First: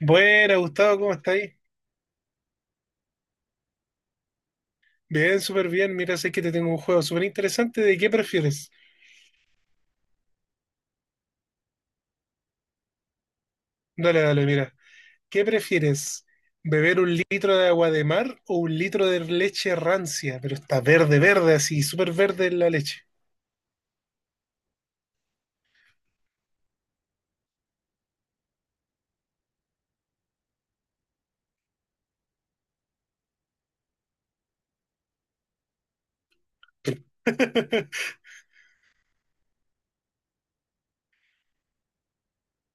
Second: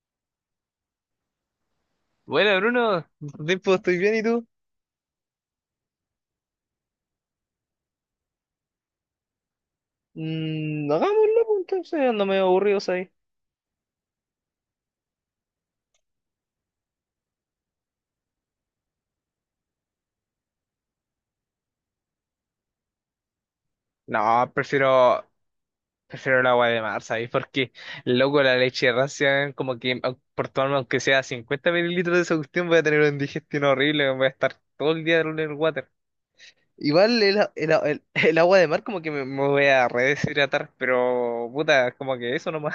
Buena, Gustavo, ¿cómo estáis? Bueno, Bruno, ¿Cuánto tiempo? Estoy bien, ¿y tú? Bien, súper bien. Mira, sé que te tengo un juego súper interesante. ¿De qué prefieres? Hagámoslo, pues, entonces ando medio aburrido, ¿sabes? Dale, dale, mira. ¿Qué prefieres? ¿Beber un litro de agua de mar o un litro de leche rancia? Pero está verde, verde, así, súper verde la leche. No, prefiero el agua de mar, ¿sabes? Porque, loco, la leche ración, como que por tomarme aunque sea 50 mililitros de esa cuestión, voy a tener una digestión horrible, voy a estar todo el día en el water. Igual el, a- el, a- el- el agua de mar como que me voy a redeshidratar, pero puta, como que eso nomás.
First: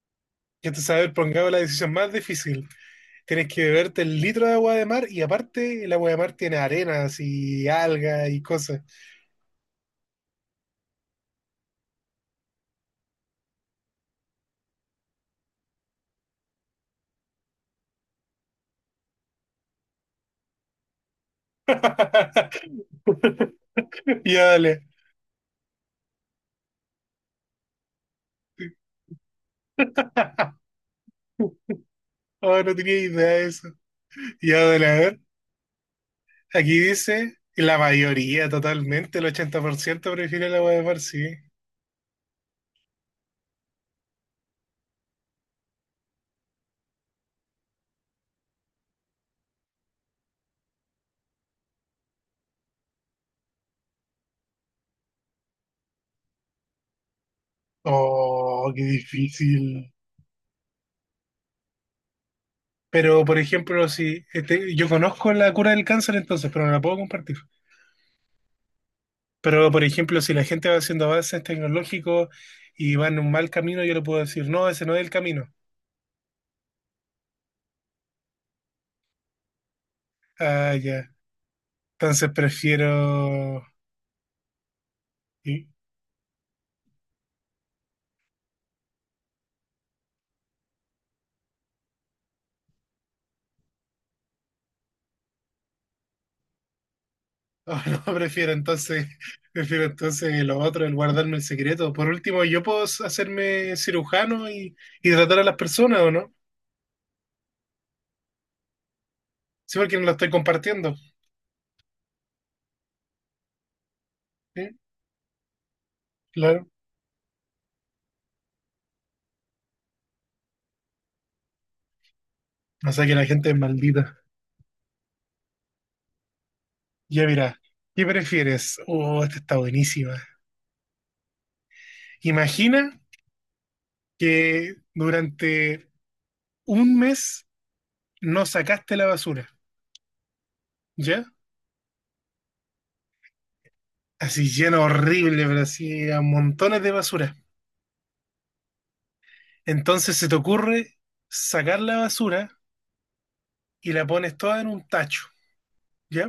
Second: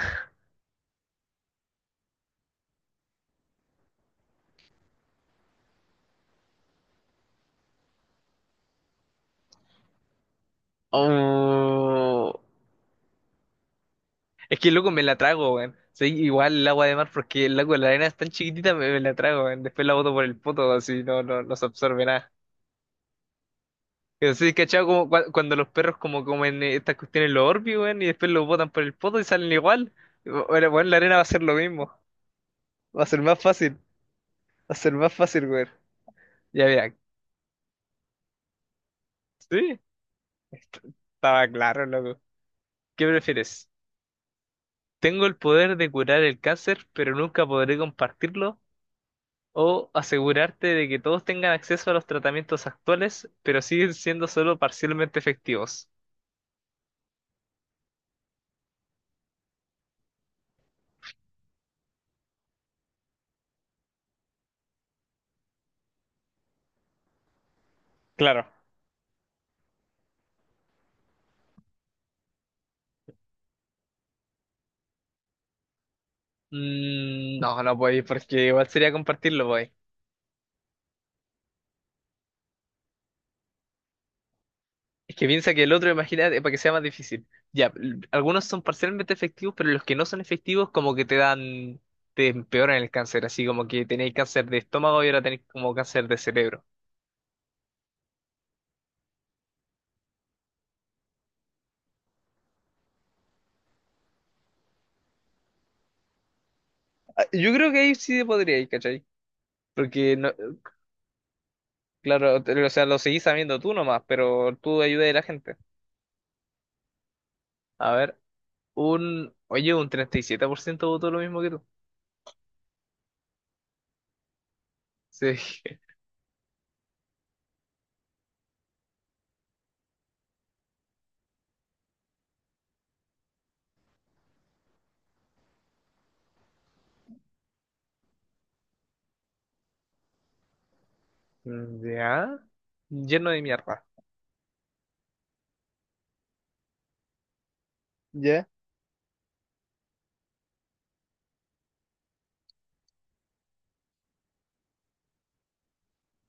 Ya te sabes, pongamos la decisión más difícil. Tienes que beberte el litro de agua de mar y aparte el agua de mar tiene arenas y algas y cosas. Oh. Es que loco me la trago, weón. Soy igual el agua de mar porque el agua la arena es tan chiquitita, me la trago, weón. Después la boto por el poto, así no se absorbe nada. Pero Ya, sí, dale. cachado como cuando los perros como comen estas cuestiones los Orbeez, weón, y después los botan por el poto y salen igual. Bueno, weón, la arena va a ser lo mismo. Oh, no tenía Va a ser idea más de eso. fácil. Ya, Va a dale, ser a más ver. fácil, weón. Ya Aquí mira. dice que la mayoría, totalmente, el Sí, 80% prefiere la hueá de mar, sí. estaba claro, loco. ¿Qué prefieres? Tengo el poder de curar el cáncer, pero nunca podré compartirlo. O asegurarte de que todos tengan acceso a los tratamientos actuales, pero siguen siendo solo parcialmente efectivos. Oh, qué difícil. Pero, por ejemplo, si yo conozco la cura del cáncer entonces, pero no la puedo compartir. Claro. Pero, por ejemplo, si la gente va haciendo avances tecnológicos y va en un mal camino, yo le puedo decir, no, ese no es el camino. No, no podéis, porque igual sería compartirlo, pues. Ah, ya. Entonces prefiero... Es que piensa que ¿sí? el otro, imagínate, para que sea más difícil. Ya, algunos son parcialmente efectivos, pero los que no son efectivos como que te dan, te empeoran el cáncer, así como que tenéis cáncer de estómago y ahora tenéis como cáncer de cerebro. Oh, no, prefiero entonces, prefiero entonces lo otro, el guardarme el secreto. Por último, yo puedo hacerme cirujano y tratar a las personas, ¿o no? Ah, yo creo que ahí sí podríais, ¿cachai? Sí, porque no lo Porque, estoy no, compartiendo. claro, o sea, lo seguís sabiendo tú nomás, pero Sí, tú ayudas a la gente. claro. A ver. Oye, un 37% votó lo mismo que tú. O sea que la gente es maldita. Sí. Ya mira, ¿qué prefieres? Oh, esta está buenísima. Imagina que durante un mes no sacaste la basura, ¿ya? Ya. Lleno de mierda. Así lleno horrible, pero así a montones de basura. Ya. Entonces se te ocurre sacar la basura y la pones toda en un tacho, ¿ya?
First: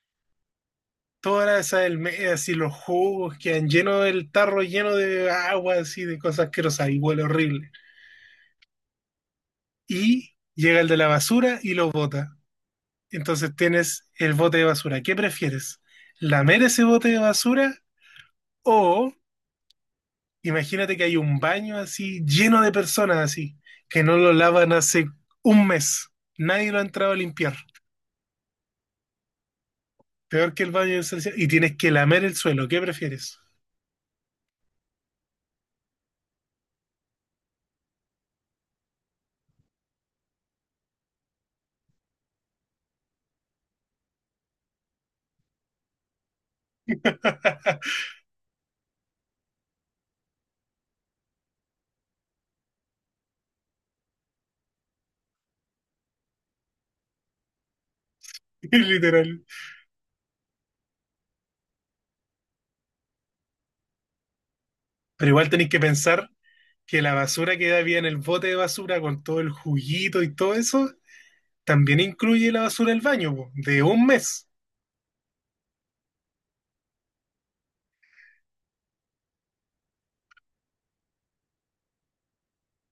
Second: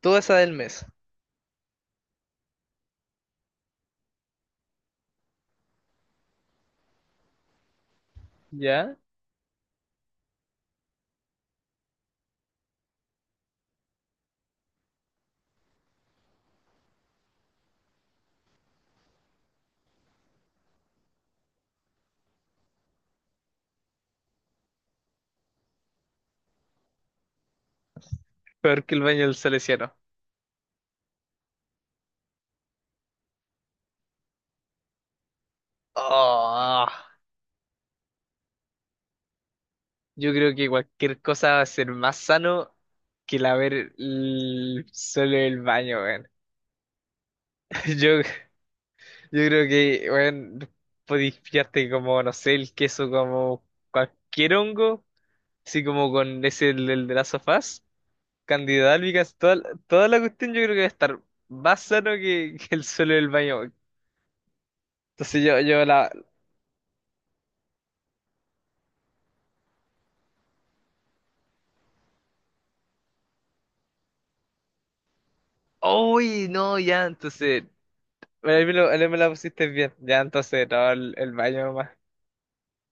Toda esa del mes. Todas esas almejas y los jugos quedan llenos del tarro, lleno de agua, así de cosas asquerosas y huele horrible. Ya. Y llega el de la basura y lo bota. Entonces tienes el bote de basura. ¿Qué prefieres? ¿Lamer ese bote de basura o imagínate que hay un baño así lleno de personas así que no lo lavan hace un mes? Nadie lo ha entrado a limpiar. Peor que el baño del salesiano. Peor que el baño de y tienes que lamer el suelo. ¿Qué prefieres? Oh, yo creo que cualquier cosa va a ser más sano que el solo el baño, weón. Yo creo que, weón, podéis pillarte como, no sé, el queso como cualquier hongo, así como con ese del, del de las sofás. Candidato Albigas, Literal. toda la cuestión yo creo que va a estar más sano que el suelo del baño. Pero Entonces igual yo, tenéis que yo la... pensar que la basura que había en el bote de basura con todo el juguito y todo eso, también incluye la basura del baño, po, de un mes. ¡Uy! No, ya, entonces... Bueno, ahí me la pusiste bien. Ya, entonces, no, el baño más.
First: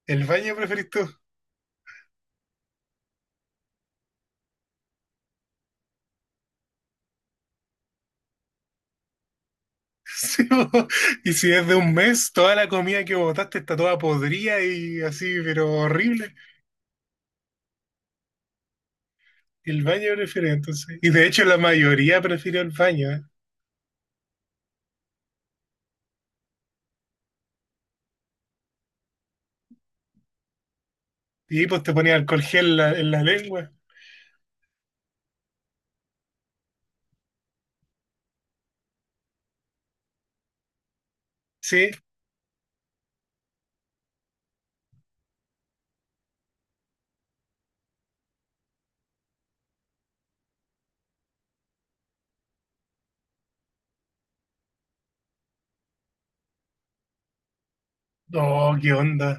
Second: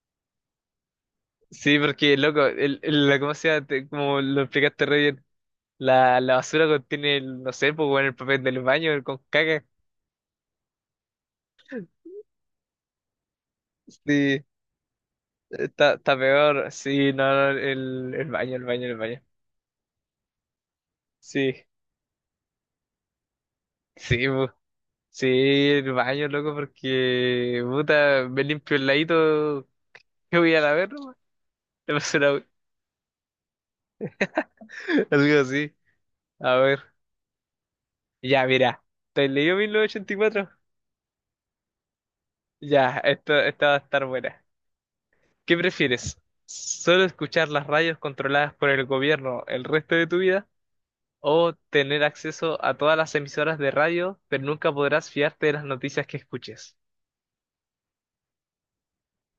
El baño preferís tú. Sí, porque, loco, la, ¿cómo se llama? Como lo explicaste re bien. La basura contiene, el, no sé, pues, bueno, el papel del baño el con caca. Sí, po. Y si es de un mes, toda la comida que botaste está toda Sí, podrida y así, pero está horrible. peor. Sí, no, no, el baño, el baño, el baño. El baño preferido, entonces. Y de hecho la Sí, mayoría prefirió el baño, ¿eh? sí, pues. Sí, el baño, loco, porque, puta, me limpio el ladito que voy a la ver, nomás. Y ahí, pues te Le ponía paso alcohol basura, gel en la lengua. güey. Algo así. A ver. Ya, mira. ¿Te has leído 1984? Sí. Ya, esta va a estar buena. ¿Qué prefieres? ¿Solo escuchar las radios controladas por el gobierno el resto de tu vida? ¿O tener acceso a todas las emisoras de radio, pero nunca podrás fiarte de las noticias que escuches? Oh, qué onda.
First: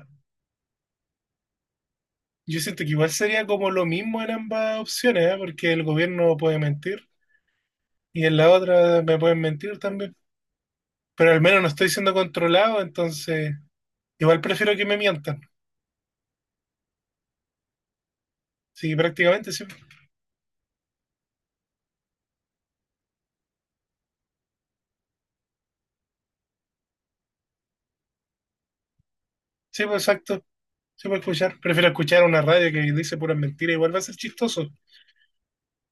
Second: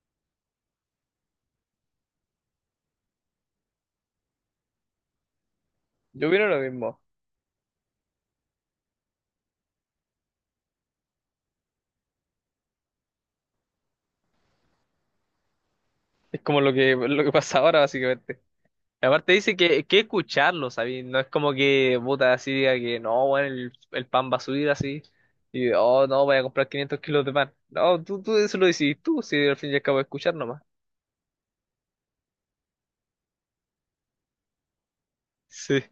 Yo siento que igual sería como lo mismo en ambas opciones, ¿eh? Porque el Yo gobierno opino puede lo mentir. mismo. Y en la otra me pueden mentir también, pero al menos no estoy siendo controlado, entonces igual prefiero que me mientan. Es como lo que pasa ahora, básicamente. Sí, Aparte prácticamente, dice sí, que escucharlo, ¿sabes? No es como que puta así diga que no, bueno, el pan va a subir así y oh, no, voy a comprar 500 kilos de pan. No, tú eso lo decís tú, si al fin y al sí, cabo pues escuchar exacto, nomás. sí puedo escuchar. Prefiero escuchar una radio que dice puras mentiras, igual va a ser chistoso. Sí.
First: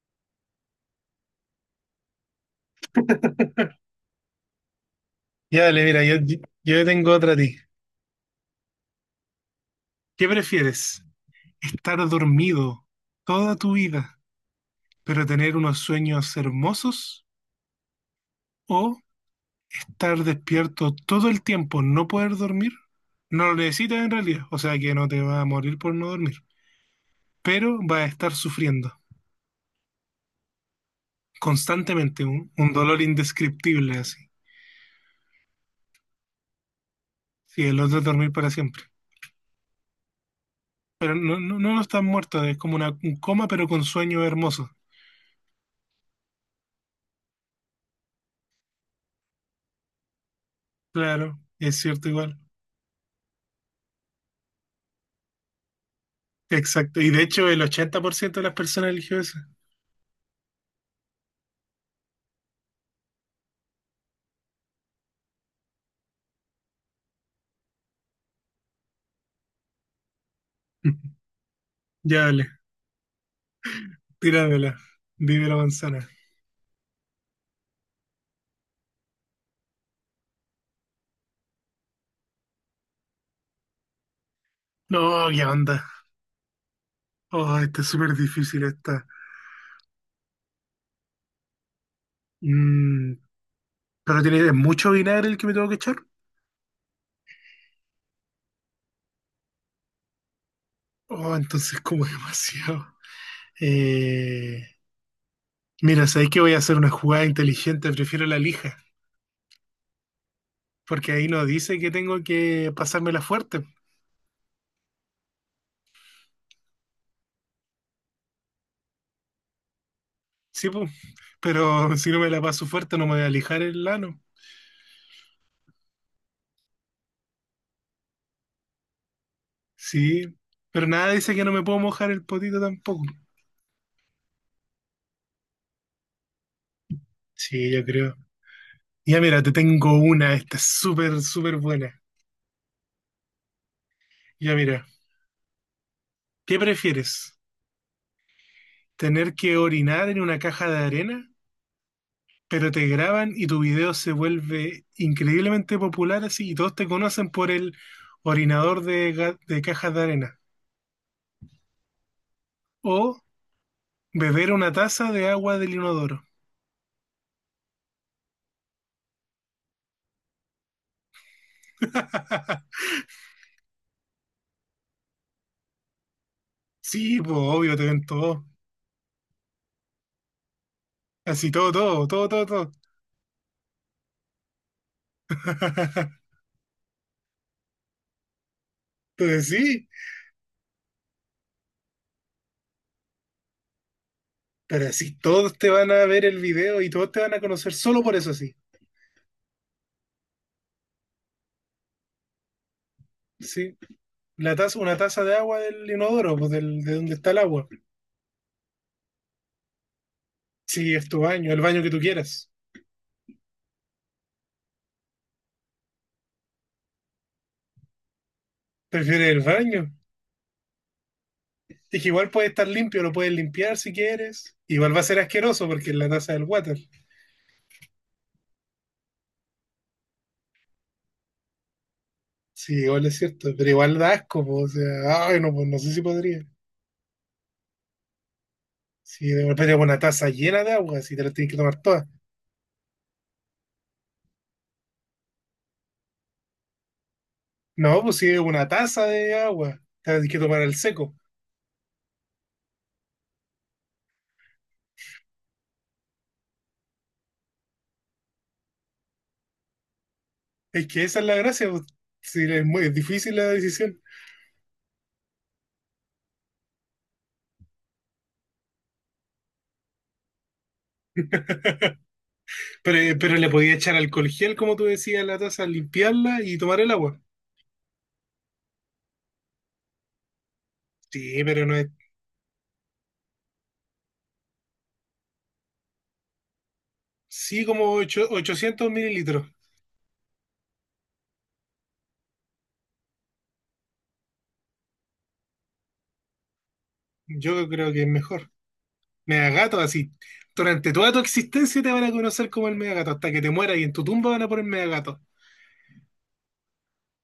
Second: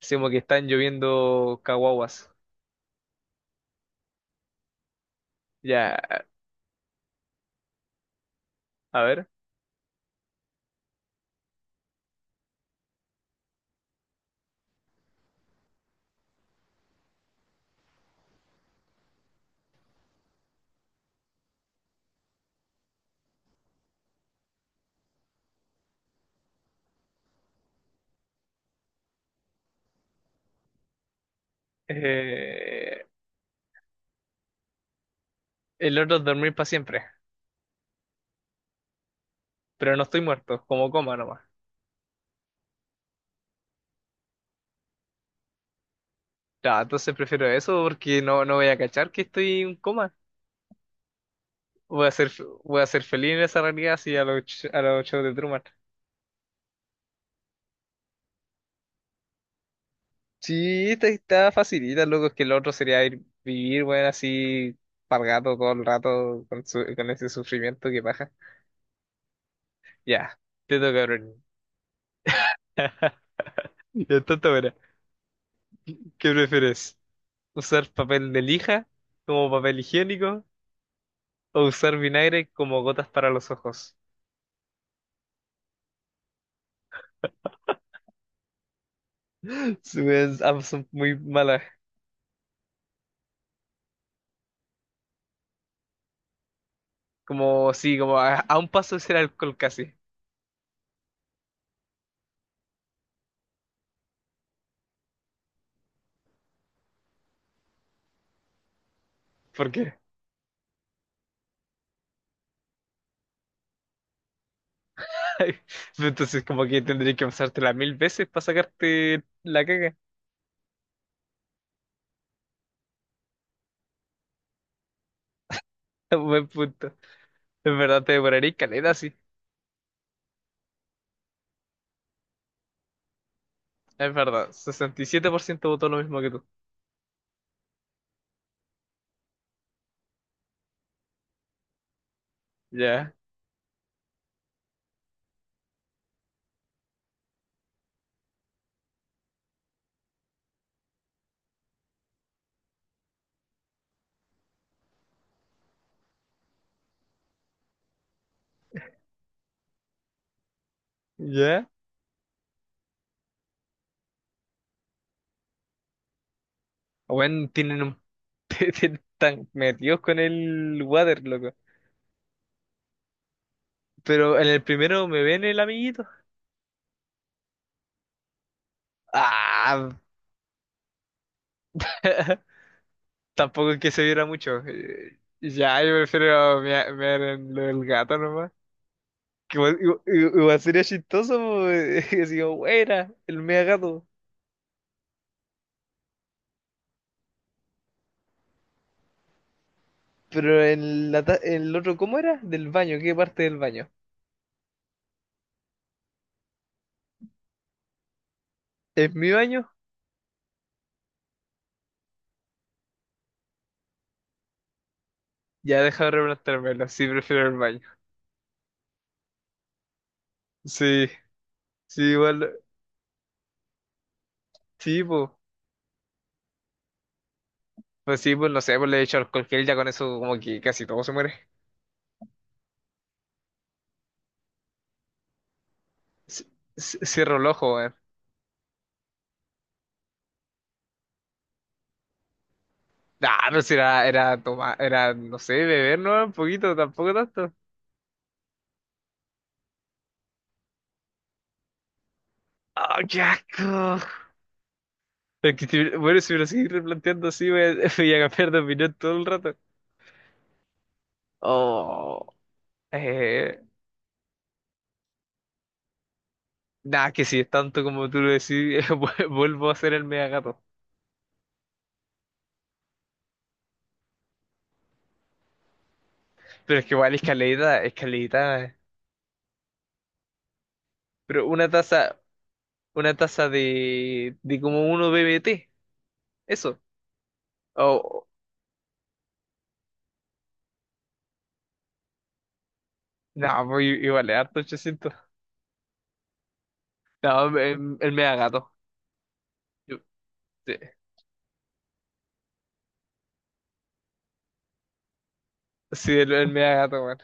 Sí, como que están lloviendo caguaguas. Ya, dale, mira, Ya, yo tengo otra a ti. a ver. ¿Qué prefieres? ¿Estar dormido toda tu vida, pero tener unos sueños hermosos? ¿O estar despierto todo el tiempo, no poder dormir? No lo necesitas en realidad, o sea que no te va a morir por no dormir. Pero va a estar sufriendo constantemente un dolor Eh, indescriptible así. el otro es dormir para siempre, Sí, el otro es dormir para siempre. pero no estoy muerto, como Pero coma no, nomás. no, no está muerto, es como un coma, pero con sueño hermoso. Ya, entonces prefiero eso porque no voy a cachar que estoy en coma. Claro, es Voy cierto a ser, igual. voy a ser feliz en esa realidad así a a los shows de Truman. Exacto. Y de hecho, el 80% de las personas eligió eso. Sí, esta está facilita, loco, es que el otro sería ir, vivir, bueno, así, pargato todo el rato con ese sufrimiento que baja. Ya, te toca, cabrón. Ya dale, Ya tonta, buena. tíramela. Vive la manzana. ¿Qué prefieres? ¿Usar papel de lija como papel higiénico o usar vinagre como gotas para los ojos? No, qué onda. Oh, está súper difícil esta. Sí, weón, ambas son muy malas. Mm, pero tiene mucho vinagre el que me tengo que echar. Como, sí, como a un paso de ser alcohol casi. Oh, entonces como demasiado. Eh, Mira, sabéis que voy a hacer una jugada inteligente, prefiero la lija, ¿Por qué? porque ahí no dice que tengo que pasármela fuerte. Entonces, como que tendría que pasártela mil veces para sacarte la caga. Sí, pues, pero si no me la paso fuerte no me voy a lijar el lano. Buen punto. En verdad te demoraría caleta, sí. Sí, pero nada dice que no me puedo mojar el potito tampoco. Es verdad. 67% votó lo mismo que tú. Sí, yo creo. Ya mira, te tengo una, esta es súper, súper buena. Ya, Ya mira, ¿qué prefieres? ¿Tener que orinar en una caja de arena pero te graban y tu video se vuelve increíblemente popular así y todos te conocen por el orinador de, de cajas de arena ya. o beber una taza de agua del inodoro? Bueno, tienen un... tienen tan metidos con el water, loco. Pero en el primero me ven el amiguito. Sí, pues obvio, te ven todo. Ah, Así todo, todo, todo, todo, todo. tampoco es que se viera mucho. Ya, yo prefiero mear en lo del gato nomás. Entonces Que igual, sí, igu- igu- igual sería chistoso, po, así como, "Wey, era el mea gato. pero así todos te van a ver el video y todos te van a conocer solo por eso, sí. Pero en el otro, ¿cómo era? Del baño, ¿qué parte del Sí, baño? la taza, una taza de agua del inodoro, pues del, de donde está el agua. ¿Es mi baño? Sí, es tu baño, el baño que tú quieras. Ya deja de replantármelo, sí prefiero el baño. ¿Prefieres el baño? Sí, sí, Dije, igual puede igual, estar limpio, lo puedes limpiar si quieres. Igual va a sí, ser pues, asqueroso porque es la taza del water. pues sí, pues no sé, pues le he hecho alcohol gel, ya con eso como que casi todo se muere. Sí, igual es cierto, pero igual da asco, po, o sea, ay, no, pues no sé si C- podría. Cierro el ojo, weón. Si de repente es una taza llena de agua, si te la tienes que tomar toda. Nah, pero si era tomar, era, no sé, beber, ¿no? Un poquito, tampoco tanto. No, pues si es una taza de agua, te la tienes que tomar al seco. ¡Ah, qué asco! Es que bueno, si me lo seguís replanteando así, voy a, voy a cambiar de opinión todo el rato. Es que esa es la gracia, pues. Oh, Sí, es muy es difícil la eh, decisión. nada, que si es tanto como tú lo decís, vuelvo a ser el mega gato. Pero le podía echar alcohol gel, como tú decías, a la taza, limpiarla y Pero tomar es el que igual agua. escalerita, escalerita. Sí, Pero pero una no es. taza, una taza de como uno BBT, eso. Sí, como O, 800 mililitros. no, pues igual es harto 800. No, Yo creo el, que es el mega mejor. gato. Megagato, Yo- así. Sí, Durante toda tu existencia te van a conocer como el Megagato, hasta que te mueras y en tu tumba van a poner Megagato. sí, el mega gato, weón.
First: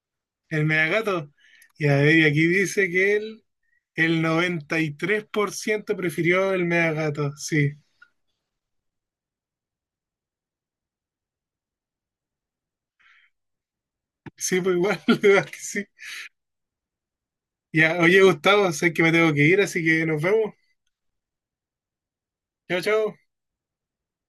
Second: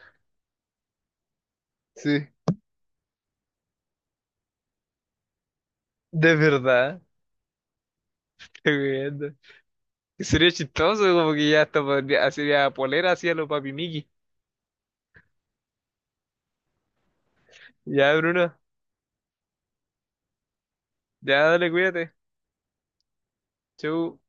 El Megagato. Y a ver, y Sí, aquí dice que él, el 93% de prefirió el verdad. Megagato. Sí, Qué bien. Sería chistoso, como que ya hasta podría, sería polera, hacía los papi Miki. sí, pues igual, la verdad que sí. Ya, Ya, oye, Bruno, Gustavo, sé que me tengo que ir, así que nos vemos. ya dale, cuídate. Chao, chao. Chau.